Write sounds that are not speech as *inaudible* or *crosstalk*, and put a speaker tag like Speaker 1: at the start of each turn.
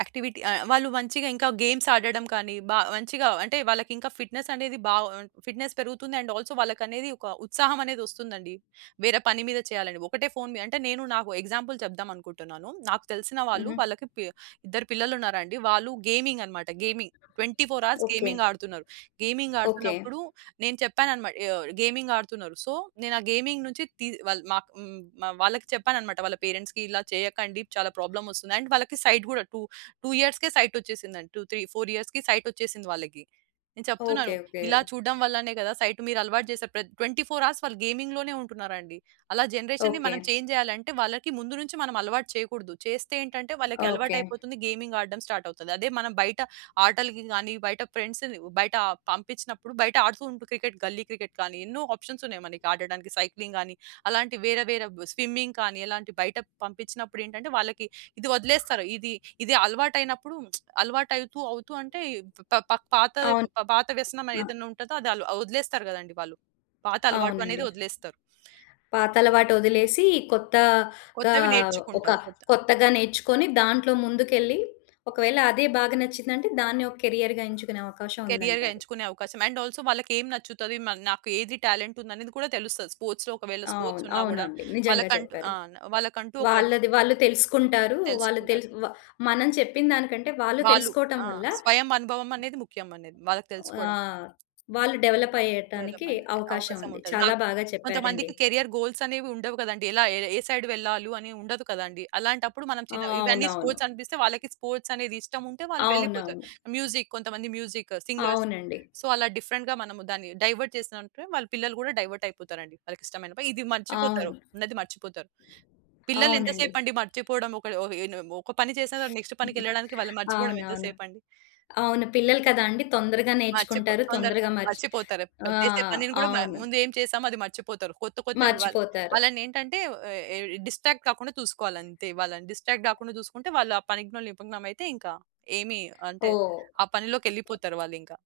Speaker 1: Activity ఆహ్, వాళ్ళు మంచిగా ఇంకా గేమ్స్ ఆడడం కానీ బా మంచిగా అంటే వాళ్ళకింకా ఫిట్‌నెస్ అనేది బాగా ఉన్ ఫిట్‌నెస్ పెరుగుతుంది. అండ్ ఆల్సో వాళ్ళకనేది ఒక ఉత్సాహమనేది ఒస్తుందండి. వేరే పని మీద చేయాలని. ఒకటే ఫోన్ మీద అంటే నేను నాకు ఎగ్జాంపుల్ చెప్దాం అనుకుంటున్నాను. నాకు తెలిసినవాళ్ళు
Speaker 2: హుహు.
Speaker 1: వాళ్ళకి పి ఇద్దరు పిల్లలున్నారండి. వాళ్ళు గేమింగన్నమాట గేమింగ్. 24:00
Speaker 2: ఓకే.
Speaker 1: గేమింగ్ ఆడుతున్నారు. Gaming
Speaker 2: okay.
Speaker 1: ఆడుతున్నప్పుడు నేను చెప్పానన్నమాట ఆహ్, గేమింగాడుతున్నారు. సో, నేను ఆ గేమింగ్ నుంచి తీ వాళ్ళ మాకు హ్మ్, మా వాళ్ళకి చెప్పానన్నమాట. వాళ్ళ పేరెంట్స్‌కి ఇలా చేయకండి. చాలా ప్రాబ్లమొస్తుంది. అండ్ వాళ్ళకి సైట్ కూడా టూ టూ ఇయర్స్‌కే సైటొచ్చేసిందండి. 2, 3, 4 సైటొచ్చేసింది వాళ్ళకి. నేను
Speaker 2: ఓకే.
Speaker 1: చెప్తున్నాను
Speaker 2: ఓకే.
Speaker 1: ఇలా చూడడం వల్లనే గదా! సైట్ మీరలవాటు జేసారు. ప్ర 24:00 హవర్స్ వాళ్ళు గేమింగులోనే ఉంటున్నారండి. అలా జనరేషన్‌ని
Speaker 2: ఓకే.
Speaker 1: మనం చేంజ్ చేయాలంటే వాళ్ళకి ముందు నుంచి మనం అలవాటు చేయకూడదు. చేస్తే ఏంటంటే వాళ్ళకి
Speaker 2: ఓకే.
Speaker 1: అలవాటయిపోతుంది. గేమింగ్ ఆడడం స్టార్ట్ అవుతది. అదే మనం బయట ఆటలకి గాని, బయట ఫ్రెండ్స్‌ని బయట పంపించినప్పుడు. బయట ఆడుతూ ఉంటే క్రికెట్ గల్లీ క్రికెట్ గానీ, ఎన్నో ఆప్షన్స్ ఉన్నాయి మనకి ఆడడానికి. సైక్లింగ్ గాని, అలాంటి వేరే, వేరే బ్ స్విమ్మింగ్ కానీ ఎలాంటి బయట పంపించినప్పుడు ఏంటంటే, వాళ్ళకి ఇది వదిలేస్తారు. ఇది ఇది అలవాటయినప్పుడు *smacks lips* అలవాటు అవుతూ, అవుతూ అంటే, పా పా పాతది పా
Speaker 2: అవును.
Speaker 1: పా పాత వ్యసనం
Speaker 2: ఆ!
Speaker 1: ఏదైనా ఉంటదో అది అవ్ వదిలేస్తారు గదండీ వాళ్ళు. పాత అలవాటనేది
Speaker 2: అవునండి.
Speaker 1: ఒదిలేస్తారు.
Speaker 2: పాత అలవాటు ఒదిలేసి, కొత్తగా
Speaker 1: కొత్తవి
Speaker 2: ఒక
Speaker 1: నేర్చుకుంటారు. కొత్త
Speaker 2: కొత్తగా నేర్చుకొని దాంట్లో ముందుకెళ్లి, ఒకవేళ అదే బాగా నచ్చిందంటే దాన్ని ఒక కెరియర్‌గా ఎంచుకునే అవకాశం
Speaker 1: కెరియర్‌గా
Speaker 2: ఉందంటారు.
Speaker 1: ఎంచుకునే అవకాశం. అండ్ ఆల్సో వాళ్ళకి ఏం నచ్చుతది. మ నాకు ఏది టాలెంటుందనేది కూడా తెలుస్తది. స్పోర్ట్స్‌లో ఒకవేళ స్పోర్ట్స్
Speaker 2: అవును.
Speaker 1: ఉన్నా గూడా
Speaker 2: అవునండి. నిజంగా
Speaker 1: వాళ్ళకంటూ
Speaker 2: చెప్పారు.
Speaker 1: ఆ! వాళ్ళకంటూ ఒకటి
Speaker 2: వాళ్ళది వాళ్ళు తెలుసుకుంటారు. వాళ్ళు
Speaker 1: తెలుసుకుంటారు.
Speaker 2: తెలుసు వ మనం చెప్పిన దానికంటే, వాళ్ళు
Speaker 1: వాళ్ళు
Speaker 2: తెలుసుకోవడం
Speaker 1: ఆ!
Speaker 2: వల్ల
Speaker 1: స్వయం అనుభవమనేది ముఖ్యమనేది వాళ్ళకి
Speaker 2: ఆ!
Speaker 1: తెలుసుకోవడం.
Speaker 2: వాళ్ళు డెవలప్ అయ్యటానికి
Speaker 1: డెవలప్‌మెంట్
Speaker 2: అవకాశం
Speaker 1: అవకాశం
Speaker 2: ఉంది.
Speaker 1: ఉంటది.
Speaker 2: చాలా
Speaker 1: నాకు
Speaker 2: బాగా చెప్పారండి.
Speaker 1: కొంతమందికి కేరియర్ గోల్సనేవి ఉండవు గదండీ! ఎలా ఏ సైడ్ వెళ్ళాలి అని ఉండదు కదండీ! అలాంటప్పుడు మనం
Speaker 2: ఆ!
Speaker 1: చిన్న ఇవన్నీ
Speaker 2: అవునవును.
Speaker 1: స్పోర్ట్స్ అనిపిస్తే, వాళ్ళకి స్పోర్ట్స్ అనేది ఇష్టముంటే వాళ్ళు వెళ్ళిపోతారు.
Speaker 2: అవునవును.
Speaker 1: మ్యూజిక్, కొంతమంది మ్యూజిక్ సింగర్స్.
Speaker 2: అవునండి.
Speaker 1: సో, అలా డిఫరెంట్‌గా మనము దాన్ని డైవర్ట్ జేసామంటే వాళ్ళ పిల్లలు గూడా డైవర్టయిపోతారండి. వాళ్ళకి ఇష్టంమైనా పని. ఇది మర్చిపోతారు.
Speaker 2: అవును.
Speaker 1: ఉన్నది మర్చిపోతారు. పిల్లలు ఎంత
Speaker 2: అవునండి.
Speaker 1: సేపండి మర్చిపోవడం ఒకళ్ళ హె ఉన ఒక పని చేసిన తర్వాత నెక్స్ట్
Speaker 2: *chuckles*
Speaker 1: పనికెళ్ళడానికి వాళ్ళు మర్చిపోవడం ఎంత
Speaker 2: అవునవును.
Speaker 1: సేపండి.
Speaker 2: అవును. పిల్లలు కదా! అండి. తొందరగా
Speaker 1: మర్చిపో
Speaker 2: నేర్చుకుంటారు.
Speaker 1: తొందరగా
Speaker 2: తొందరగా మర్చి
Speaker 1: మర్చిపోతారు. ప
Speaker 2: ఆ!
Speaker 1: చేసే పనిని గూడా మ
Speaker 2: అవును.
Speaker 1: ముందు ఏం చేసామో అది మర్చిపోతారు. కొత్త, కొత్తవి వాళ్ళ
Speaker 2: మర్చిపోతారు.
Speaker 1: వాళ్ళనేంటంటే ఏ ఏ డిస్ట్రాక్ట్ కాకుండా చూసుకోవాలంతే. వాళ్ళని డిస్ట్రాక్ట్ గాకుండా జూసుకుంటే, వాళ్ళు ఆ పనిలో నిమగ్నమైతే ఇంకా ఏమి అంటే
Speaker 2: ఓహ్!
Speaker 1: ఆ పనిలోకెళ్ళిపోతారు వాళ్ళింకా.